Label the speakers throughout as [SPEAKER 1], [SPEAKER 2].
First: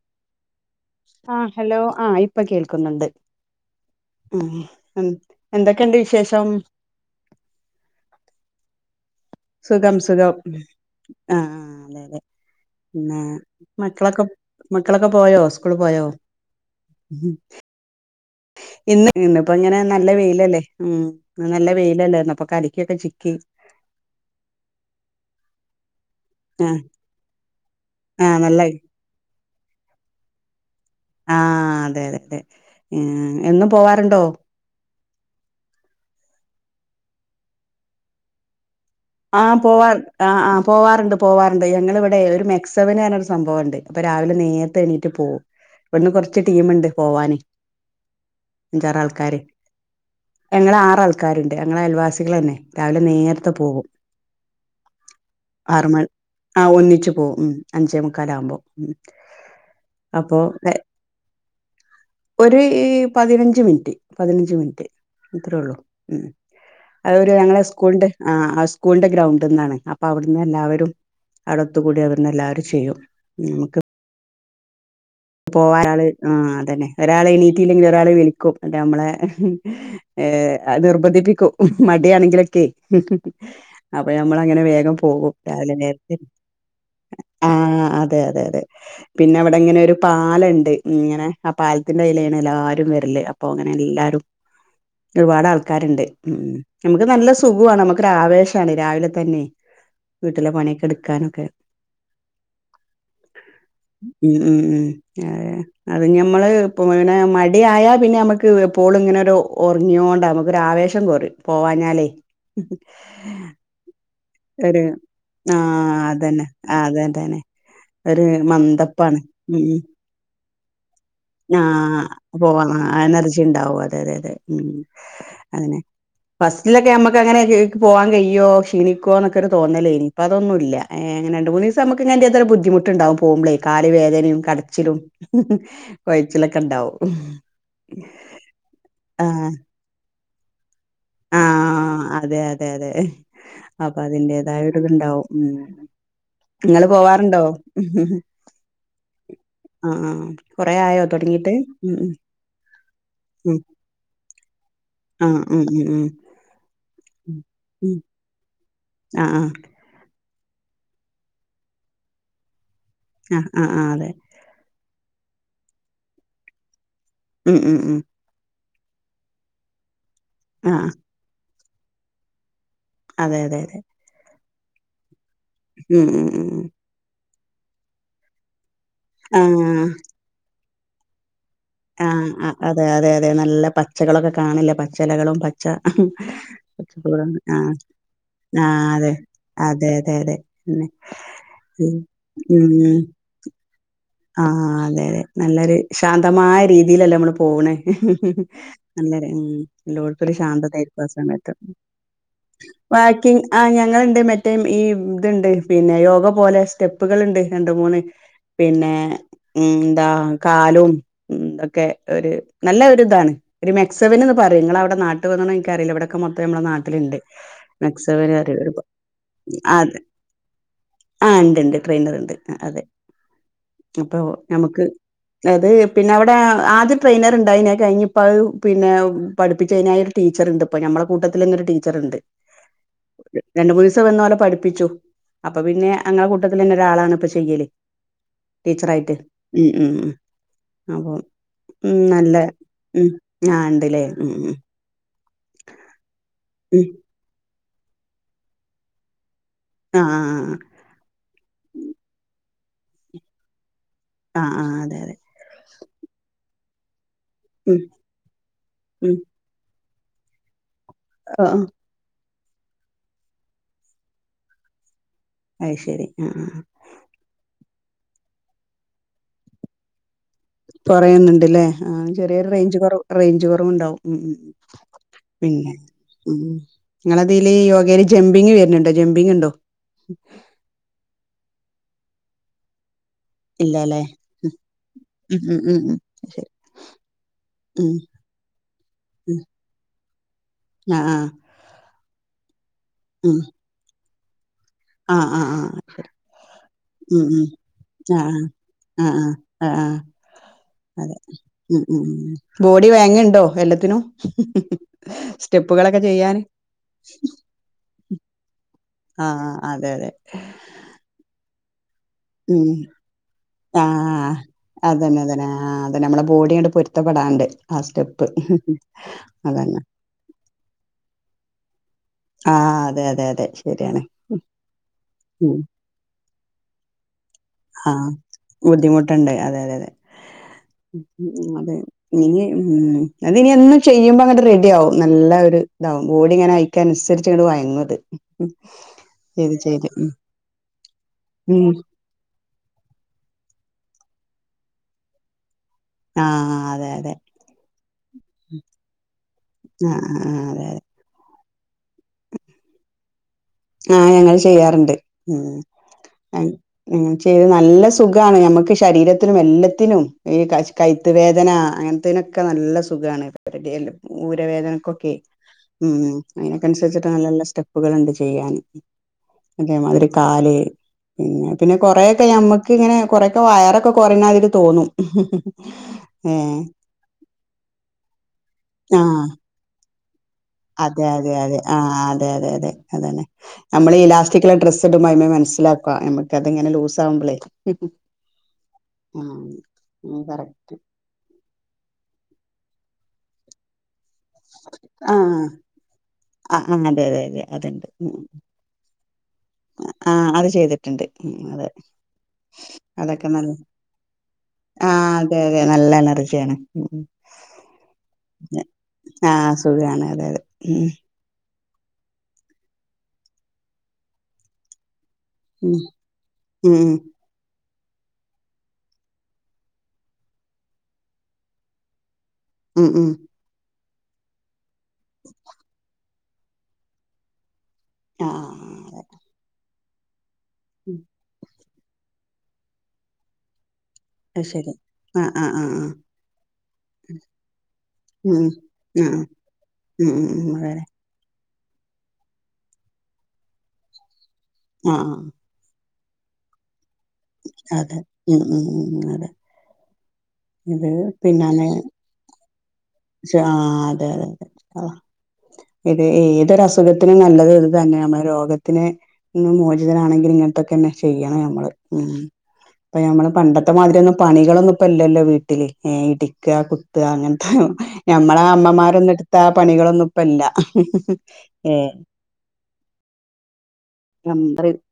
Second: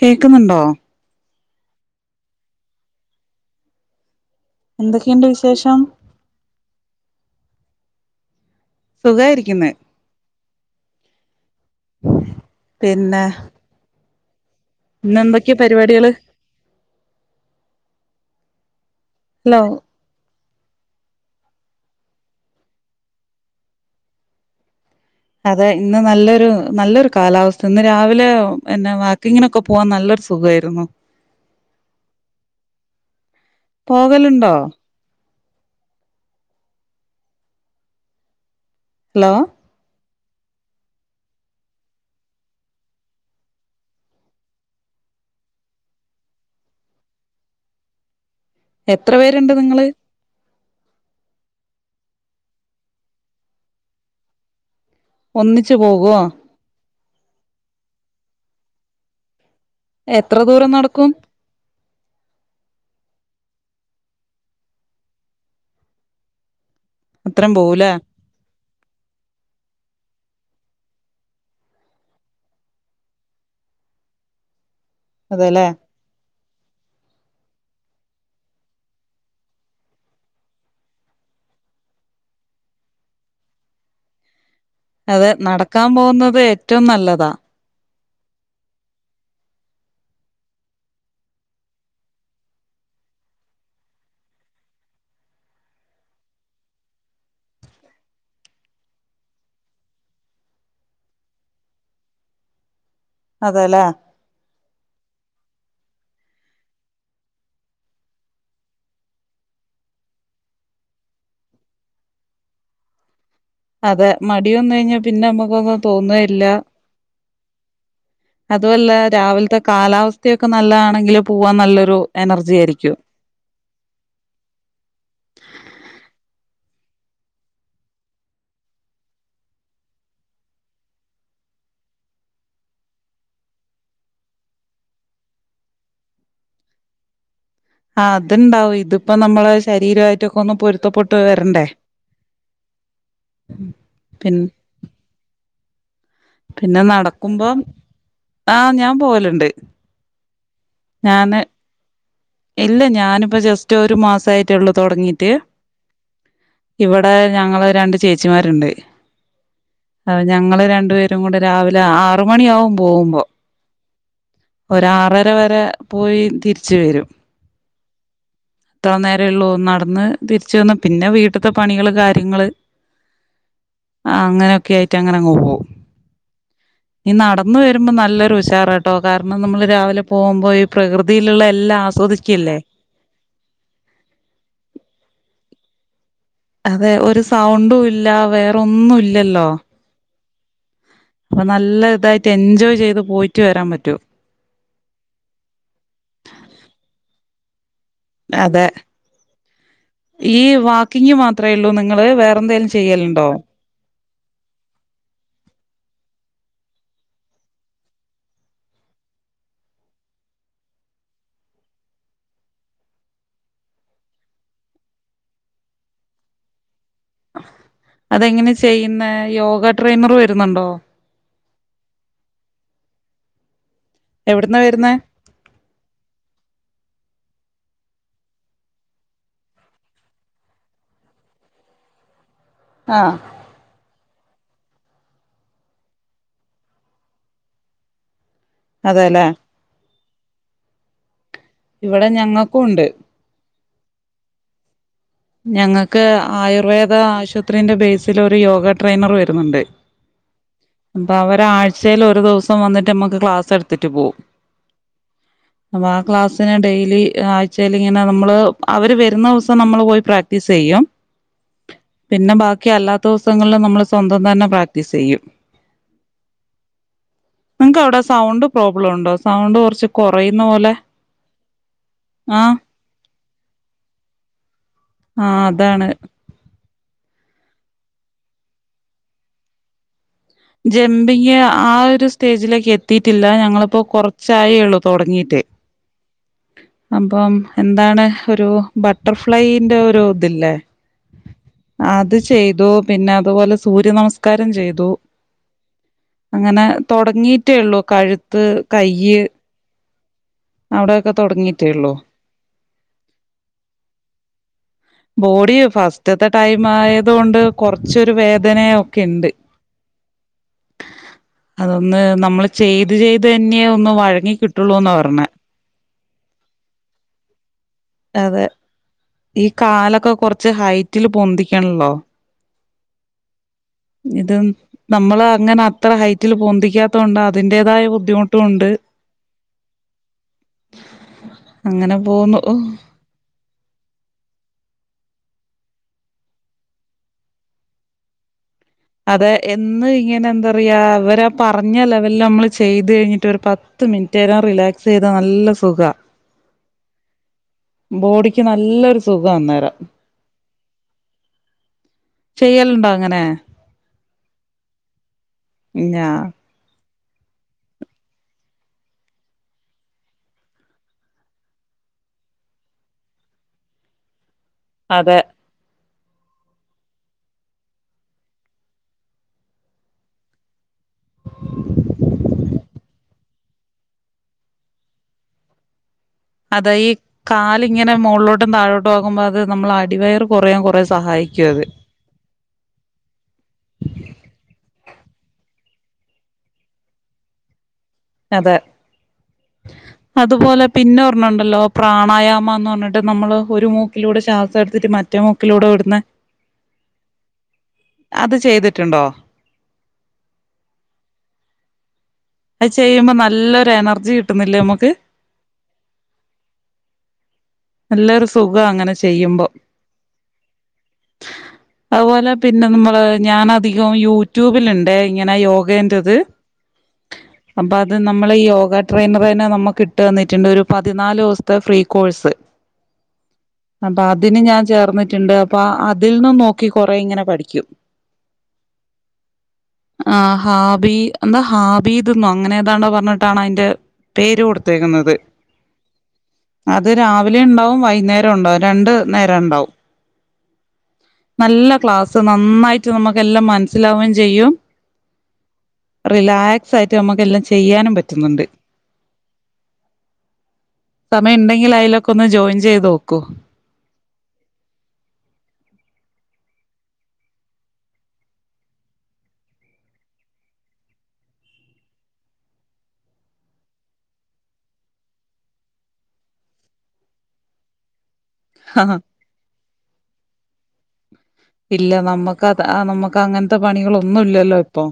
[SPEAKER 1] കേക്കുന്നുണ്ടോ
[SPEAKER 2] ആ ഹലോ ആ ഇപ്പൊ കേൾക്കുന്നുണ്ട് ആ എൻ
[SPEAKER 1] എന്തൊക്കെയുണ്ട് വിശേഷം
[SPEAKER 2] എന്തൊക്കെയുണ്ട് വിശേഷം
[SPEAKER 1] സുഖായിരിക്കുന്ന്
[SPEAKER 2] സുഖം സുഖം ആ തെ ന്നെ
[SPEAKER 1] പിന്നെ
[SPEAKER 2] മക്കളൊക്കെ മക്കളൊക്കെ
[SPEAKER 1] ഇന്ന്
[SPEAKER 2] പോയോ
[SPEAKER 1] എന്തൊക്കെയാ
[SPEAKER 2] സ്കൂള് പോയോ
[SPEAKER 1] പരിപാടികള്
[SPEAKER 2] ഇന്ന് ഇന്ന് ഇപ്പ
[SPEAKER 1] ഹലോ
[SPEAKER 2] ഇങ്ങനെ നല്ല വെയിയിലല്ലേ ഉം നല്ല വെയിലല്ലേപ്പൊ കലിക്കൊക്കെ ചിക്കി
[SPEAKER 1] അതെ ഇന്ന് നല്ലൊരു
[SPEAKER 2] ആഹ്
[SPEAKER 1] നല്ലൊരു കാലാവസ്ഥ ഇന്ന് രാവിലെ
[SPEAKER 2] ആഹ് നല്ല
[SPEAKER 1] എന്ന വാക്കിങ്ങിനൊക്കെ പോവാൻ നല്ലൊരു സുഖയിരുന്നു
[SPEAKER 2] ആ അതെ അതെ അതെ ഉം എന്നും പോവാറുണ്ടോ
[SPEAKER 1] പോകലുണ്ടോ ഹലോ
[SPEAKER 2] ആഹാ പോവാൻ ആഹാ ആ പോവാറുണ്ട് പോവാറുണ്ട് ഞങ്ങളിവിടെ ഒരു മെക്സവന് പറഞ്ഞ ഒരു സംഭവമുണ്ട് അപ്പൊ രാവിലെ നേരത്തെ എണീറ്റ് പോവും ഇവിടുന്ന് കുറച്ച് ടീമുണ്ട് പോവാന്
[SPEAKER 1] എത്ര പേരുണ്ട് നിങ്ങള്
[SPEAKER 2] ഞങ്ങളെ ആറാൾക്കാരുണ്ട് ഞങ്ങളെ അയൽവാസികൾ തന്നെ രാവിലെ നേരത്തെ പോകും
[SPEAKER 1] ഒന്നിച്ചു
[SPEAKER 2] ആറു മ
[SPEAKER 1] പോകുവോ
[SPEAKER 2] ആ ഹ് ഒന്നിച്ച്ച് പോവും ഉം അഞ്ചേ മുക്കാലാകുമ്പോ ഉം
[SPEAKER 1] എത്ര
[SPEAKER 2] അപ്പൊ
[SPEAKER 1] ദൂരം നടക്കും
[SPEAKER 2] ഒരു ഈ പതിനഞ്ച് മിനിറ്റ് പതിനഞ്ച് മിനിറ്റ് അത്രേ ഉള്ളു ഉം അത് ഒരു
[SPEAKER 1] അത്രയും
[SPEAKER 2] ഞങ്ങളെ
[SPEAKER 1] പോവൂലേ
[SPEAKER 2] സ്കൂളിന്റെ ആ സ്കൂളിന്റെ ഗ്രൗണ്ടുന്നാണ് അപ്പ അവിടുന്ന് എല്ലാവരും അവിടെ ഒത്തുകൂടി അവിടെന്ന് എല്ലാരും ചെയ്യും നമ്മുക്ക്
[SPEAKER 1] അതെല്ലേ
[SPEAKER 2] പോവാന് ഒരാള് ആ അതന്നെ ഒരാളെ എണീറ്റയില്ലെങ്കിൽ ഒരാളെ വിളിക്കും അല്ലേ നമ്മളെ നിർബന്ധിപ്പിക്കും മടിയാണെങ്കിലൊക്കെ അപ്പൊ നമ്മള അങ്ങനെ വേഗം
[SPEAKER 1] അതെ
[SPEAKER 2] പോകും രാവിലെ
[SPEAKER 1] നടക്കാൻ
[SPEAKER 2] നേര
[SPEAKER 1] പോകുന്നത് ഏറ്റവും നല്ലതാ
[SPEAKER 2] ആ അതെ അതെ അതെ പിന്നെ അവിടെങ്ങനെ ഒരു പാലേണ്ട് ഇങ്ങനെ ആ പാലത്തിൻ്റെ അയിലാണ് എല്ലാരും വരല് അപ്പൊ അങ്ങനെ എല്ലാരും ഒരുപാട് ആൾക്കാരുണ്ട് ഉം നമുക്ക് നല്ല സുഖമാണ് നമുക്ക് ആവേശമാണ് രാവിലെ തന്നെ വീട്ടിലെ പണിയൊക്കെ എടുക്കാനൊക്കെ
[SPEAKER 1] അതെല്ലേ
[SPEAKER 2] ഉം ഉം ഉം ഏ അത് ഞമ്മള് പിന്നെ മടിയായ പിന്നെ നമ്മുക്ക് എപ്പോളും ഇങ്ങനെരു ഒറങ്ങിയോണ്ട് നമുക്കൊ ആവേശം കൊറയും പോവാഞ്ഞാലേ
[SPEAKER 1] അതെ മടി വന്നു
[SPEAKER 2] ഒരു
[SPEAKER 1] കഴിഞ്ഞാൽ പിന്നെ നമ്മുക്കൊന്നും
[SPEAKER 2] ആഹ്
[SPEAKER 1] തോന്നേം
[SPEAKER 2] അതന്നെ
[SPEAKER 1] ഇല്ലാ.
[SPEAKER 2] അതന്നെ ഒരു മന്ദപ്പാണ് ഉം
[SPEAKER 1] കാലാവസ്ഥയൊക്കെ നല്ലതാണെങ്കില് പോവാൻ നല്ലൊരു
[SPEAKER 2] ആഹ് ബോ
[SPEAKER 1] എനർജി ആയിരിക്കും
[SPEAKER 2] എനർജി ഇണ്ടാവും അതെ അതെ ഉം അങ്ങനെ ഫസ്റ്റ്ല ക്കെ നമ്മുക്ക് അങ്ങനെ പോവാൻ കയ്യോ ക്ഷീണി ക്കോന്നൊക്കെ ഒരു തോന്നലേനി ഇപ്പ അതൊന്നുമല്ല എഹ് രണ്ട് മൂന്ന് ദിവസം നമുക്ക് [unintelligible] ബുദ്ധിമുട്ടുണ്ടാവും പോകുമ്പളേ കാല് വേദനയും കടച്ചിലും കൊഴച്ചിലൊക്കെ ഉണ്ടാവും.
[SPEAKER 1] ആ അതിണ്ടാവും ഇതിപ്പോ
[SPEAKER 2] ആഹ്
[SPEAKER 1] നമ്മളെ ശരീരമായി ട്ടിക്കൊന്നും പൊരു
[SPEAKER 2] ആഹ് അതെ അതെ അതെ അപ്പോ
[SPEAKER 1] പി
[SPEAKER 2] അതിന്റേതായ ഒരു ഇതുണ്ടാവും ഉം
[SPEAKER 1] പിന്നെ
[SPEAKER 2] നിങ്ങള് പോവാറുണ്ടോ
[SPEAKER 1] നടക്കുമ്പോ ആഹ് ഞാൻ പോകലിണ്ട്.
[SPEAKER 2] കുറെ ആയോ തുടങ്ങിട്ട് ഉം ഉം
[SPEAKER 1] ഇല്ല ഞാനിപ്പോ
[SPEAKER 2] ഉം
[SPEAKER 1] ജസ്റ്റ് ഒരു മാസയിട്ടേയുള്ളു തുടങ്ങീട്ട്
[SPEAKER 2] ആഹ് ഉം ഉം
[SPEAKER 1] ഇവിടെ ഞങ്ങള് രണ്ട് ചേച്ചിമാർ ഉണ്ട്
[SPEAKER 2] ആ ആ
[SPEAKER 1] അ ഞങ്ങള് രണ്ടു പേരും കൂടെ രാവിലെ ആറ് മണിയാവു പോകുമ്പോ
[SPEAKER 2] ആഹ് ആഹ് ആഹ് അതെ
[SPEAKER 1] ഒരു ആറ് അത്ര വരെ പോയി തിരിച്ച് വരും
[SPEAKER 2] ഉം ഉം ഉം
[SPEAKER 1] ഇത്ര നേരേയുള്ളൂ നടന്ന് തിരിച്ചു വന്നു
[SPEAKER 2] ആഹ്
[SPEAKER 1] പിന്നെ വീട്ട ഇത്തെ പണികള് കാര്യങ്ങള്
[SPEAKER 2] അതെ അതെ അതെ
[SPEAKER 1] ഒക്കെ ആയിട്ട് അങ്ങനെ അങ്ങ് പോകും
[SPEAKER 2] ഉം ഉം ഉം ഉം.
[SPEAKER 1] ഇനി നട ഒന്ന് വരുമ്പോ നല്ലൊരു ഉഷാറായിട്ട് കാരണം നമ്മൾ രാവിലെ പോകുമ്പോൾ പ്രകൃതിയിലുള്ള എല്ലാം
[SPEAKER 2] ആ
[SPEAKER 1] ആസ്വദിക്കല്ലേ
[SPEAKER 2] അതെ അതെ അതെ നല്ല പച്ചകളൊക്കെ കാണില്ല പച്ചിലകളും പച്ച
[SPEAKER 1] അതെ ഒരു
[SPEAKER 2] പച്ചപ്പൂകളും ആഹ്
[SPEAKER 1] സൗണ്ടും ഇല്ല
[SPEAKER 2] ആഹ്
[SPEAKER 1] വേറൊന്നും
[SPEAKER 2] അതെ.
[SPEAKER 1] ഇല്ലല്ലോ
[SPEAKER 2] അതെ അതെ അതെ പിന്നെ
[SPEAKER 1] അപ്പൊ നല്ല
[SPEAKER 2] ഉം
[SPEAKER 1] ഇതായിട്ട് എൻജോയ് ചെയ്ത് പോയിട്ട് വരാൻ പറ്റും
[SPEAKER 2] ആ അതെ അതെ നല്ലൊരു ശാന്തമായ രീതിയിലല്ലേ നമ്മള് പോകണേ
[SPEAKER 1] അതെ
[SPEAKER 2] നല്ല ഉ എല്ലോടുത്തൊരു
[SPEAKER 1] ഈ
[SPEAKER 2] ശാന്തതായിരിക്കും ആ
[SPEAKER 1] വാക്കിങ്
[SPEAKER 2] സമയത്ത്
[SPEAKER 1] മാത്രേ ഉള്ളൂ നിങ്ങള് വേറെന്തേലും ചെയ്യലുണ്ടോ
[SPEAKER 2] ബാക്കി ആ ഞങ്ങ മറ്റേ ഈ ഇതുണ്ട് പിന്നെ യോഗ പോലെ സ്റ്റെപ്പുകളുണ്ട് രണ്ട് മൂന്ന് പിന്നെ ഉ എന്താ കാലും ഉതൊക്കെ ഒരു നല്ല ഒരു ഇതാണ് ഒരു മെക്സവിൻന്ന് പറയും നിങ്ങള അവിടെ നാട്ടിൽ വന്നോ എനിക്കറിയില്ല ഇവിടൊക്കെ മൊത്തം നമ്മടെ നാട്ടിലുണ്ട് മെക്സവൻ
[SPEAKER 1] അതെങ്ങനെ
[SPEAKER 2] അറിയ
[SPEAKER 1] ചെയ്യുന്ന യോഗ
[SPEAKER 2] അതെ
[SPEAKER 1] ട്രെയിനർ വരുന്നുണ്ടോ
[SPEAKER 2] ആ ഉണ്ട് ഉണ്ട് ട്രെയിനർ ഉണ്ട് അതെ അപ്പൊ
[SPEAKER 1] എവിടുന്നാ
[SPEAKER 2] നമുക്ക്
[SPEAKER 1] വരുന്നേ
[SPEAKER 2] അത് പിന്നെ അവിടെ ആദ്യ ട്രെയിനർ ഉണ്ടായിന് കഴിഞ്ഞ് ഇപ്പം അത് പിന്നെ പഠിപ്പിച്ചനായി ഒരു ടീച്ചറുണ്ട് ഇപ്പൊ ഞമ്മടെ കൂട്ടത്തിൽ തന്നെ ഒരു ടീച്ചറുണ്ട്
[SPEAKER 1] ആഹ്
[SPEAKER 2] രണ്ട് മൂന്ന് ദിവസം വന്ന പോല പഠിപ്പിച്ചു അപ്പൊ പിന്നെ അങ്ങടെ കൂട്ടത്തിൽ തന്നെ ഒരാളാണ് ഇപ്പൊ ചെയ്യല് ടീച്ചറായിട്ട്
[SPEAKER 1] അതെല്ലേ
[SPEAKER 2] ഉം ഉം അപ്പം
[SPEAKER 1] ഇവിടെ ഞങ്ങൾക്കുണ്ട്
[SPEAKER 2] ആഹ് ഇണ്ടല്ലേ
[SPEAKER 1] ഞങ്ങൾക്ക് ആയുർവേദ ആശു [unintelligible] ബേസിൽ ഒരു യോഗ ട്രെയിനർ വര്ത്ത രുനുണ്ട്
[SPEAKER 2] ആ ആ
[SPEAKER 1] പ്പവര് ആഴ്ചയിൽ ഒരു ദിവസം പ്പവന്നിട്ട് നമുക്ക് ക്ലാസ്സ് എടുത്ത്
[SPEAKER 2] ആഹ് ആഹ് അതെ തെ
[SPEAKER 1] അപ്പ ആ ക്ലാസ്സിന് ഡെയിലി ആഴ്ചയിൽ
[SPEAKER 2] ഉം
[SPEAKER 1] ഇങ്ങനെ നമ്മള് അവര് വരുന്നോവസം നമ്മൾ പോയി പ്രാക്ടീസ് ചെയ്യും
[SPEAKER 2] ആഹ്
[SPEAKER 1] പിന്നെ ബാക്കി അല്ലാത്ത ദിവസങ്ങളിൽ നമ്മൾ സ്വന്തം തന്നെ പ്രാക്ടീസ് ചെയ്യും
[SPEAKER 2] അയ്ശരി ആഹ്
[SPEAKER 1] നിങ്ങക്ക് അവിടെ സൗണ്ട് പ്രോബ്ലം ഉണ്ടോ സൗണ്ട് കുറച്ച് കുറയുന്ന പോലെ
[SPEAKER 2] കൊറയുന്ന്ണ്ട്ല്ലേ ആ ചെറിയൊരു
[SPEAKER 1] ആഹ്
[SPEAKER 2] റേഞ്ച് കുറ റേഞ്ച് കുറവുണ്ടാവും ഉം ഉം
[SPEAKER 1] ആഹ്
[SPEAKER 2] പിന്നെ
[SPEAKER 1] അതാണ്
[SPEAKER 2] ഉം നിങ്ങളതില് യോഗയില് ജംബിങ് വരുന്നുണ്ടോ ജംബിങ് ഉണ്ടോ
[SPEAKER 1] ജംബിങ് ആ ഒരു സ്റ്റേജിലേക്ക് എ എത്തിട്ടില്ല ഞങ്ങളിപ്പോ
[SPEAKER 2] ഇല്ലല്ലേ
[SPEAKER 1] കുറച്ചായേള്ളു തുടങ്ങീട്ട്
[SPEAKER 2] ഉം ഉം ഉം ഉം ശരി
[SPEAKER 1] അപ്പം
[SPEAKER 2] ഉം
[SPEAKER 1] എന്താണ് ഒരു
[SPEAKER 2] ഉം
[SPEAKER 1] ബട്ടർഫ്ലൈയ്ന്റെ ഒരു ഇതില്ലേ
[SPEAKER 2] ആ ആ
[SPEAKER 1] അത് ചെയ്തു പിന്നെ അതുപോലെ സൂര്യ നമസ് ക്കരം ചെയ്തു തു
[SPEAKER 2] ആഹ് ആഹ് ശരി ഉം ഉം
[SPEAKER 1] ഉള്ളൂ
[SPEAKER 2] ആഹ്
[SPEAKER 1] കഴുത്ത്
[SPEAKER 2] ആഹ്
[SPEAKER 1] കയ്യ്
[SPEAKER 2] ആഹ് ആഹ് ആഹ്
[SPEAKER 1] അവിടെയൊക്കെ
[SPEAKER 2] അതെ
[SPEAKER 1] തൊടങ്ങീട്ടേ
[SPEAKER 2] ഉം
[SPEAKER 1] ഉള്ളൂ
[SPEAKER 2] ഉം ബോഡി വേങ്ങയുണ്ടോ എല്ലാത്തിനും
[SPEAKER 1] ബോഡി
[SPEAKER 2] സ്റ്റെപ്പുകളൊക്കെ
[SPEAKER 1] ഫസ്റ്റ്ത്തെ
[SPEAKER 2] ചെയ്യാൻ
[SPEAKER 1] ഒരു വേദനയോ
[SPEAKER 2] ആഹ് അതെ അതെ
[SPEAKER 1] അതൊ ന്ന് നമ്മള്
[SPEAKER 2] ഉം
[SPEAKER 1] ചെയ്ത് ചെയ്ത് തന്നെയ ഒന്ന് വഴങ്ങി
[SPEAKER 2] ആഹ്
[SPEAKER 1] കിട്ടുള്ളൂന്ന്
[SPEAKER 2] അതന്നെ
[SPEAKER 1] പറഞ്ഞ
[SPEAKER 2] അതന്നെ ആഹ് അതന്നെ നമ്മളെ ബോഡിയങ്ങട് പൊരുത്തപ്പെടാണ്ട് ആ സ്റ്റെപ്പ്
[SPEAKER 1] അതെ ഈ
[SPEAKER 2] അതന്നെ
[SPEAKER 1] കാലൊക്കെ കൊറച്ച് ഹൈറ്റിൽ പൊന്തിക്കണല്ലോ
[SPEAKER 2] ആഹ് അതെ അതെ അതെ ശരിയാണ്
[SPEAKER 1] ഇതുംനമ്മൾ
[SPEAKER 2] ഉം
[SPEAKER 1] അങ്ങനെ അത്ര ഹൈറ്റില് പൊന്തിക്കാത്തോണ്ടഅതിന്റേതായ
[SPEAKER 2] ആഹ്
[SPEAKER 1] ബുദ്ധിമുട്ടു ണ്ട്
[SPEAKER 2] ബുദ്ധിമുട്ടുണ്ട് അതെ അതെ അതെ ഉം അതെ
[SPEAKER 1] അങ്ങനെ പോകു [unintelligible]
[SPEAKER 2] ഉം ഇനി എന്നും ചെയ്യുമ്പോ അങ്ങനെ റെഡി ആവും നല്ല ഒരു ഇതാവും ബോഡിഇങ്ങനെ ക്കൻസരിച്ഇങ്ങട്ട്‌വയങ്ങുത്
[SPEAKER 1] അതെ എന്ന് ഇങ്ങനെ എന്താ പറയാ അവരാ
[SPEAKER 2] ഉം
[SPEAKER 1] പറഞ്ഞ ലെവലില് നമ്മള് ചെയ്ത് കഴിഞ്ഞിട്ട് ഒരു പത്ത് മിനിറ്റ് നേരംറിലാക്സ് ചെയ്താ നല്ല സു സുഖവാ.
[SPEAKER 2] ആഹ് അതെ അതെ
[SPEAKER 1] ബോഡിക്ക് നല്ലൊരു സുഖ അന്നേരം.
[SPEAKER 2] ആഹ് ആഹ് അതെ അതെ
[SPEAKER 1] ചെയ്യലുണ്ടോ അങ്ങനെ?
[SPEAKER 2] ആ ഞങ്ങൾ ചെയ്യാറുണ്ട്. ഉം
[SPEAKER 1] ഞാ
[SPEAKER 2] ഞ ങ്ങന ചെയ്ത് നല്ല സുഖമാണ് ഞമ്മുക്ക് ശരീരത്തിനും എല്ലാത്തിനും ഈ കൈ കൈത്തുവേദന അങ്ങനത്തനൊക്കെ നല്ല സുഖാണ് [unintelligible] ഊരവേദനക്കൊക്കെ
[SPEAKER 1] അതെ
[SPEAKER 2] ഉം അതിനൊക്ക അനുസരിച്ചിട്ട് നല്ല നല്ല സ്റ്റെപ്പുകളുണ്ട്. ചെയ്യാൻ അതേമാതിരി കാല് പിന്ന പിന്നെ കൊറെൊക്കെ ഞമ്മക്ക് ഇങ്ങനെ കൊറൊക്കെ വയറൊക്കെ കൊറല് മാതിരിതോന്നും
[SPEAKER 1] അതെ ഈ കാലിങ്ങനെ മുകളിലോട്ടും താ താഴോട്ട്മാക്കുമ്പോ
[SPEAKER 2] ആഹ്
[SPEAKER 1] അത് നമ്മൾ അടിവയ
[SPEAKER 2] അതെ അതെ അതെ ആ അതെ അതെ അതെ അതന്നെ നമ്മൾ ഇലാസ്റ്റകുള്ളഡ്രസ്സ് മേ മനസ്സിലാക്ക നമക്കത്ങ്ങനെ ലൂസ് ആവുമ്പോളേ.
[SPEAKER 1] അതെ
[SPEAKER 2] ഉം
[SPEAKER 1] അതുപോലെ
[SPEAKER 2] കറക്റ്റ്.
[SPEAKER 1] പിന്നെ ഒരണണ്ടല്ലോ? പ്രാണായാമ പറഞ്ഞിട്ട് നമ്മള് ഒരു മു
[SPEAKER 2] ആ ആ അതെതെ അതെ അതണ്ട് ഉം.
[SPEAKER 1] അത് ചെയ്തിട്ടുണ്ടോ
[SPEAKER 2] ആ അത് ചെയ്തിട്ടുണ്ട് ഉം അതെ
[SPEAKER 1] അത് ചെയ്യുമ്പോ
[SPEAKER 2] അതൊക്കെ നല്ല
[SPEAKER 1] നല്ലൊരു എനർജി കിട്ടുന്നില്ലേ നമുക്ക്?
[SPEAKER 2] ആഹ് അതെ അതെ നല്ല എനർജിയാണ്. ഉം
[SPEAKER 1] നല്ലൊരു സുഖം അങ്ങനെ
[SPEAKER 2] ആ
[SPEAKER 1] ചെയ്യുമ്പോ
[SPEAKER 2] സുഖയാണ് അതെ അതെ
[SPEAKER 1] അതുപോലെ പിന്നെ നമ്മള് ഞാൻ അധികം യൂട്യൂബിലുണ്ടെ ഇങ്ങനാ
[SPEAKER 2] ഉം
[SPEAKER 1] യോഗേന്റത്
[SPEAKER 2] ഉം
[SPEAKER 1] അപ്പൊ അത് നമ്മൾ ഈ യോഗ ട്രെയിനർ തന്നെ നമ്മുക്കിട്ടു തന്നിട്ടുണ്ട് ഒരു പതിനാ ല്ദിവസത്തെ ഫ്രീ കോഴ്സ്.
[SPEAKER 2] ഉം ഉം
[SPEAKER 1] അപ്പ അതിന് ഞാൻ ചേർന്നിട്ടുണ്ട്. അപ്പൊ ആ [unintelligible] ഇതിൽ നിന്നന്ന് നോക്കി കൊറെ ഇങ്ങനെ പഠിക്കും.
[SPEAKER 2] ആഹ അതെ
[SPEAKER 1] ആ ഹാബി
[SPEAKER 2] ഉം
[SPEAKER 1] എന്താ ഹാ ത് ഇന്നോ അങ്ങനെ ഏതാണ്ടോ പറഞ്ഞിട്ടാണ് അയിന്റെ പേര്
[SPEAKER 2] അത് ശരി.
[SPEAKER 1] കൊടുത്തേക്കുന്നത്
[SPEAKER 2] ആഹ് ആഹ് ആഹ് ആഹ്
[SPEAKER 1] അത് രാവിലെ ഉണ്ടാവും,
[SPEAKER 2] ഉം
[SPEAKER 1] വൈകുന്നേരം
[SPEAKER 2] ഉം
[SPEAKER 1] ഉണ്ടാവും രണ്ടു
[SPEAKER 2] ആഹ്
[SPEAKER 1] നേരം ഉണ്ടാവും.
[SPEAKER 2] ഉം ഉം ഉം അതെ
[SPEAKER 1] നല്ല ക്ലാസ്സ് നന്നായിട്ട് നമുക്ക് എല്ലാം മനസ്സിലാവുകയും ചെയ്യും
[SPEAKER 2] ആഹ് ആഹ്
[SPEAKER 1] റിലാക്സ് ആയി ട്ട് നമുക്ക് എല്ലാം
[SPEAKER 2] ആഹ്
[SPEAKER 1] ചെയ്യാനും
[SPEAKER 2] അതെ. ഉം
[SPEAKER 1] പറ്റുന്നുണ്ട്
[SPEAKER 2] ഉം ഉം അതെ. ഇത്
[SPEAKER 1] സമയം
[SPEAKER 2] പിന്നാണ്
[SPEAKER 1] ഇണ്ടെങ്കിൽ അതിലൊക്കെ ഒന്ന് ജോയിൻ ചെയ്ത് നോക്കൂ
[SPEAKER 2] ആ അതെ അതെ അതെ ഇത് ഏതൊരസുഖത്തിനും നല്ലത് ഇത് തന്നെ നമ്മുടെ രോഗത്തിന് ന്നും മോചിതനാണെങ്കിൽ ഇങ്ങനത്തൊക്കെ തന്നെ ചെയ്യണം നമ്മള് ഉം ഇപ്പൊ ഞമ്മള് പണ്ടത്തെ മാതിരി ഒന്നും പണികളന്നുംപ്പ ഇല്ലല്ലോ വീട്ടില് ഏ ഇടിക്കുക കുത്തുക അങ്ങനത്തെ ഞമ്മള അമ്മമാരൊന്നും എടുത്ത പണികളൊന്നും ഇപ്പ ഇല്ല ഏ
[SPEAKER 1] ഇല്ല നമ്മക്ക് അത് നമ്മക്ക് അങ്ങനത്തെ പണികളൊന്നും ഇല്ലല്ലോ
[SPEAKER 2] [unintelligible]
[SPEAKER 1] ഇപ്പൊ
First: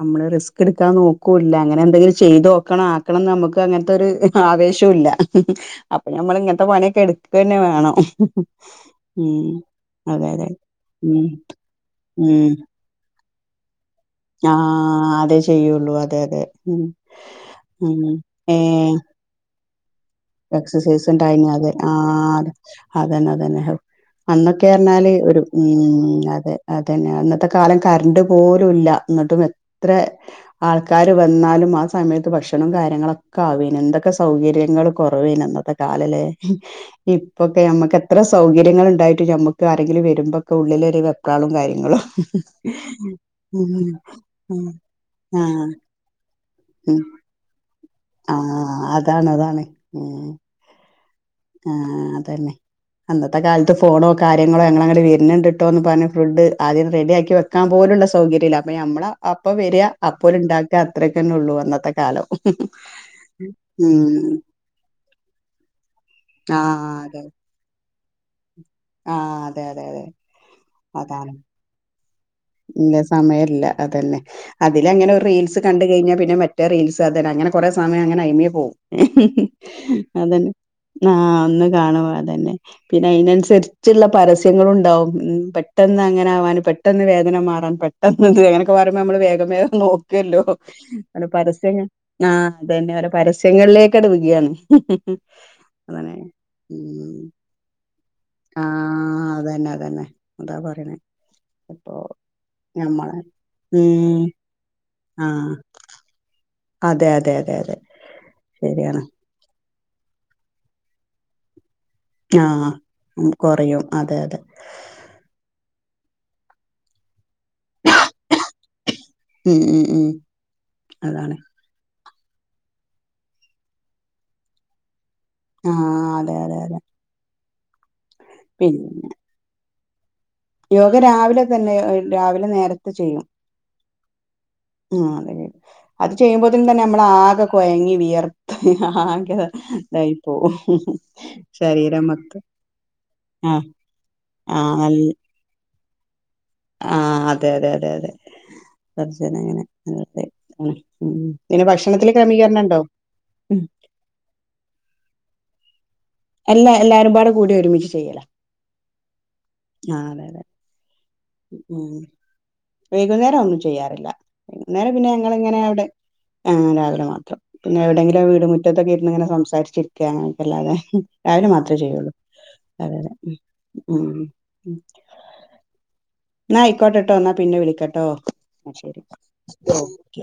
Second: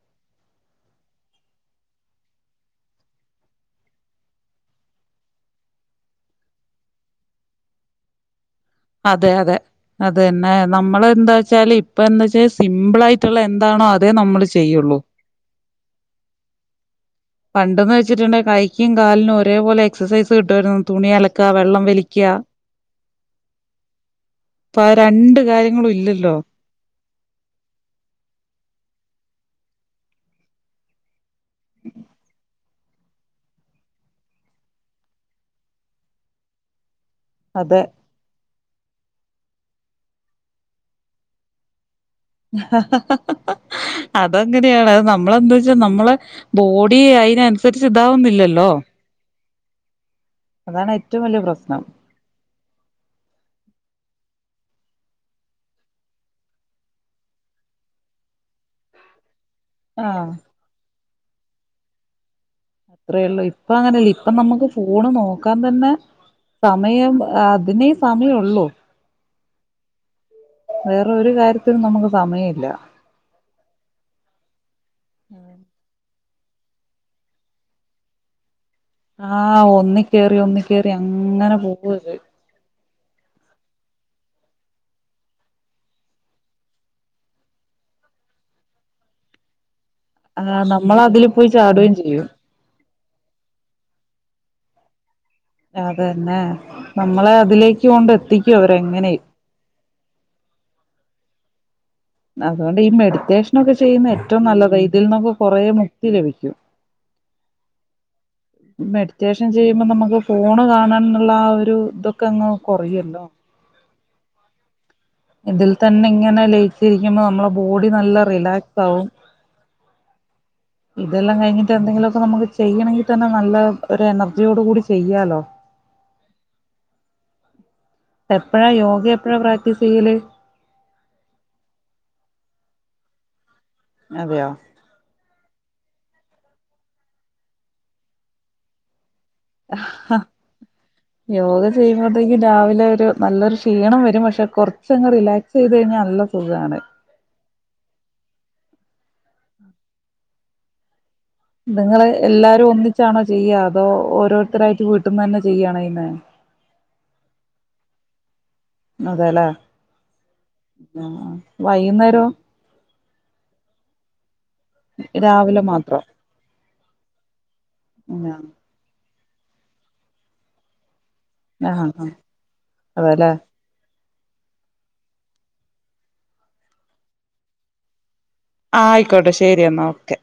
[SPEAKER 2] നമ്മള് റിസ്ക് എടു നോക്കൂല്ല അങ്ങനെ എന്തെങ്കിലും ചെയ്ത് നോക്കണം ആക്കണംന്ന് നമുക്ക് അങ്ങനത്ത ഒര് ആവേശോല്ല. അപ്പൊ നമ്മൾ ഇങ്ങനത്തെ പണിയൊക്കെ എടുക്ക തന്നെ വേണം
[SPEAKER 1] അതെ
[SPEAKER 2] ഉം
[SPEAKER 1] അതെ അത്
[SPEAKER 2] അതെ അതെ
[SPEAKER 1] തന്നെ നമ്മൾ
[SPEAKER 2] ഉം
[SPEAKER 1] എന്താ വെച്ചാല് ഇപ്പ വെച്ചാൽ സിമ്പിൾ ആയി ആയിട്ടുള്ള എന്താണോ അതേ നമ്മള് ചെയ്യുള്ളൂ
[SPEAKER 2] ആഹ് അതെ ചെയ്യുള്ളൂ അതെ അതെ ഉം
[SPEAKER 1] പണ്ടെന്ന് വെച്ചിട്ടുണ്ടെ
[SPEAKER 2] ഏ
[SPEAKER 1] കൈക്കും കാലിനും ഒരേപോലെ എക്സസൈസ് കിട്ടുമായിരുന്നു
[SPEAKER 2] എക്സസൈസ്
[SPEAKER 1] തുണി അലക്കാ
[SPEAKER 2] ഉണ്ടായിരുന്നു അതെ
[SPEAKER 1] വെള്ളം
[SPEAKER 2] ആ
[SPEAKER 1] വലിക്കാ
[SPEAKER 2] അതെ അതന്നെ അതന്നെ അന്നൊക്കെ
[SPEAKER 1] ഇപ്പൊ ആ
[SPEAKER 2] പറിഞ്ഞാല്
[SPEAKER 1] രണ്ട്
[SPEAKER 2] ഒരു മ്
[SPEAKER 1] കാര്യങ്ങളും ഇല്ലല്ലോ
[SPEAKER 2] അതെ അതെ അതന്നെ അന്നത്തെ കാലം കറണ്ട് പോലും ഇല്ല എന്നിട്ടും എത്ര ആൾക്കാരും വന്നാലും ആ സമയത്ത് ഭക്ഷണം കാ ഞങ്ങളൊക്കെ [unintelligible] എന്തൊക്കെ സൗകര്യങ്ങും കുറവ്ന്ന അന്നത്തെകാലമല്ലേ ഇപ്പൊക്കെ
[SPEAKER 1] അതെ
[SPEAKER 2] നമ്മുക്ക് എത്ര സൗകര്യം കുട്ടികളുണ്ടായിട്ടും നമുക്ക് ആരെങ്കിലും വരുമ്പൊക്കെ ഉള്ളിലൊരു വെപ്രാളോം കാര്യങ്ങളുമാ
[SPEAKER 1] ഹ ഹ ഹ
[SPEAKER 2] ഉം
[SPEAKER 1] ഹഅതെങ്ങനെയാണ് അത് നമ്മളെന്ത്‌
[SPEAKER 2] ആഹ്
[SPEAKER 1] വെച്ചാ നമ്മള ബോഡി
[SPEAKER 2] ഉം
[SPEAKER 1] അയിനനുസരി
[SPEAKER 2] ആഹ് അതാണ് അതാണ് ഉം
[SPEAKER 1] അതാണ് ഏറ്റവും വലിയ
[SPEAKER 2] ആ
[SPEAKER 1] പ്രശ്നം
[SPEAKER 2] അതന്നെ അന്നത്തെ കാലത്ത് ഫോണോ കാര്യങ്ങളോ അങ്ങന ഞങ്ങള് വരുന്നുണ്ട്ട്ടോ ന്ന് പറഞ്ഞു ഫുഡ് ആദ്യം ഒന്ന് റെഡി ആക്കി വെക്കാൻ പോലുള്ള സൗകര്യമല്ല അപ്പ ഞമ്മള അപ്പം വരിക
[SPEAKER 1] ആഹ്
[SPEAKER 2] അപ്പോല് ഉണ്ടാക്ക ഇത്രക്കന്നെ ഉള്ളൂ അന്നത്തെ കാലം
[SPEAKER 1] അത്രേള്ളൂ ഇപ്പ അങ്ങനെയല്ല
[SPEAKER 2] ഉം
[SPEAKER 1] ഇപ്പൊ നമ്മുക്ക് ഫോണ് നോക്കാൻ തന്നെ
[SPEAKER 2] ആഹ്
[SPEAKER 1] സമയം
[SPEAKER 2] അതെ
[SPEAKER 1] അതി ന്നേ സമയൊള്ളൂ
[SPEAKER 2] ആ അതെ അതെ അതെ
[SPEAKER 1] വേറൊരു
[SPEAKER 2] അതാണ്
[SPEAKER 1] കാര്യത്തിനും നമുക്ക് സമയമില്ല
[SPEAKER 2] ഇല്ല സമയല്ല അതന്നെ അതിലങ്ങനെ ഒരു റീൽസ് കണ്ട്കഴിഞ്ഞാ പിന്നെമറ്റ് മറ്റേറീൽസ് അതെഅങ്ങനെ കൊറേ സമയംഅങ്ങനെ അയ്മേപോവും ഇഹ് ഇഹ്
[SPEAKER 1] ആഹ്
[SPEAKER 2] ഹ്
[SPEAKER 1] ഒന്നിക്കേറി
[SPEAKER 2] അതന്നെ
[SPEAKER 1] ഒന്നിക്കേറി
[SPEAKER 2] ആ
[SPEAKER 1] അങ്ങനെ
[SPEAKER 2] ഒന്ന് കാണുമ
[SPEAKER 1] പോവത്
[SPEAKER 2] അതന്നെ പിന്നെ അയ്നനുസരിച്ച്ള്ള പരസ്യങ്ങളുണ്ടാവും ഉം പെട്ടെന്നങ്ങനാവാനും പെട്ടെന്ന് വേ ഇങ്ങനെ മാറാൻ പെട്ടന്നിത് അങ്ങനൊക്കെപറയുമ്പോ നമ്മള് വേഗം വഗം നോക് ക്കല്ലോഹ്
[SPEAKER 1] ആഹ് നമ്മൾ അതില് പോയി
[SPEAKER 2] അരെപരസ്യഞ
[SPEAKER 1] ചാടുകയും ചെയ്യും
[SPEAKER 2] ആ അതന്നെ അവരെ പരസ്യങ്ങളിലേ കടുവുകയാണ്
[SPEAKER 1] അതന്നെ നമ്മളെ അതിലേക്ക് കൊണ്ട് എത്ത ത്തിക്കും അവരെങ്ങനെ
[SPEAKER 2] ഉ
[SPEAKER 1] അതുകൊണ്ട് ഈ മെഡിറ്റേഷനൊക്കെ
[SPEAKER 2] ഉം
[SPEAKER 1] ചെയ്യുന്നഎറ്റവും നല്ലത് ഇതിൽന്നൊക്കെ
[SPEAKER 2] ആഹ്
[SPEAKER 1] കുറേ മുക്തി ലഭിക്കും
[SPEAKER 2] അതെ അതെ അതെ അതെ ശരിയാണ്
[SPEAKER 1] ചെയ്യുമ്പോനമുക്ക് ഫോണ് കാണൻന്നുള്ള ആ ഒരു ഇതൊക്കെ അങ്ങ്
[SPEAKER 2] ആഹ്
[SPEAKER 1] കൊറയല്ലോ
[SPEAKER 2] മ്പോകൊറയും അതെ അതെ
[SPEAKER 1] ഇതിൽ തന്നെ ഇങ്ങനെ ലയിച്ചിരിക്കുമ്പോ നമ്മള ബോഡി നല്ല റിലാക്സ് ആവും
[SPEAKER 2] ഉം ഉം ഉം അതാണ്
[SPEAKER 1] ഇതെല്ലാം കഴിഞ്ഞിട്ട് എന്തെങ്കിലും പ്പ നമക്ക് ചെയ്യണെങ്കിതന്നെ നല്ല ഒരു എനർജിയോട്കൂടി ചെയ്യാലൊ
[SPEAKER 2] ആഹ് അതെ അതെ അതെ
[SPEAKER 1] എപ്പഴാ
[SPEAKER 2] പിന്നെ
[SPEAKER 1] യോഗ എപ്പഴ പ്രാക് ചെയ്യല്
[SPEAKER 2] യോഗ രാവിലതന്നെ രാവിലെ നേരത്തെ ചെയ്യും
[SPEAKER 1] അതെയോ
[SPEAKER 2] ആ തെ അത് ചെയ്യുമ്പോത്തിനുംതന്നെ നമ്മള ആകെ കൊയങ്ങി വിയർത്ത് ഹഹ ഹാൻ
[SPEAKER 1] അഹ്ഹ യോഗ
[SPEAKER 2] ശരീരം
[SPEAKER 1] ചെയ്യുമ്പത്തേക്കും
[SPEAKER 2] മൊത്തം
[SPEAKER 1] രാവിലെ ഒരു
[SPEAKER 2] ആ
[SPEAKER 1] നല്ലൊരു ക്ഷീണം വരും പക്ഷെ കുറച്ചങ് റിലാക്സ് ചെയ്തഴ്ഞ്ഞാന്നല്ല
[SPEAKER 2] ആഹ അതെ അതെ അതെ അതെ സർജന അങ്ങനെ ഉം പിന്നെ
[SPEAKER 1] ന്നിങ്ങള്
[SPEAKER 2] ഭക്ഷണത്തില് ക്രമീകരണം
[SPEAKER 1] എല്ലാരും
[SPEAKER 2] ഉണ്ടോ
[SPEAKER 1] ഒന്നിച്ചാണോ ചെയ്യാ
[SPEAKER 2] ഉം
[SPEAKER 1] അതോ ഓരോരുത്തരായിട്ട് വീട്ട്ന്നനെ ചെ ചെയ്യാണോയ്യുന്നേ
[SPEAKER 2] എല്ലാ എല്ലാരുംപാട് കൂടി ഒരുമിച്ച് ചെയ്യണം
[SPEAKER 1] അതെല്ലേ
[SPEAKER 2] ആഹ അതെ അതെ
[SPEAKER 1] ആ, വൈകുന്നേരോ
[SPEAKER 2] വൈകുന്നേരം ഒന്നും ചെയ്യാറില്ല വൈകുന്നേരം പിന്നെ ഞങ്ങ ഇങ്ങനെ
[SPEAKER 1] രാവിലെ
[SPEAKER 2] അവിടെ
[SPEAKER 1] മാത്രം
[SPEAKER 2] ആ രാവിലെ മാത്രം പിന്നെ എവിടെയെങ്കിലും വീട്മ മുറ്റത്തൊക്കെ ഇന്ന് ഇങ്ങനെ സം സംസരിച്ചിരിക്കുകല്ലാതെ ആാലും മാത്രമേ
[SPEAKER 1] ആഹ് ആഹ്
[SPEAKER 2] ചെയ്യുള്ളൂ അതതെ
[SPEAKER 1] അതെല്ലേ
[SPEAKER 2] ഉ ഉ [unintelligible] എന്ന ആയിക്കോട്ടെട്ടോ എന്നാ പിന്നെ വിളിക്കട്ടോ ശരി
[SPEAKER 1] ആയിക്കോട്ടെ ശരി എന്നാ ഓക്കെ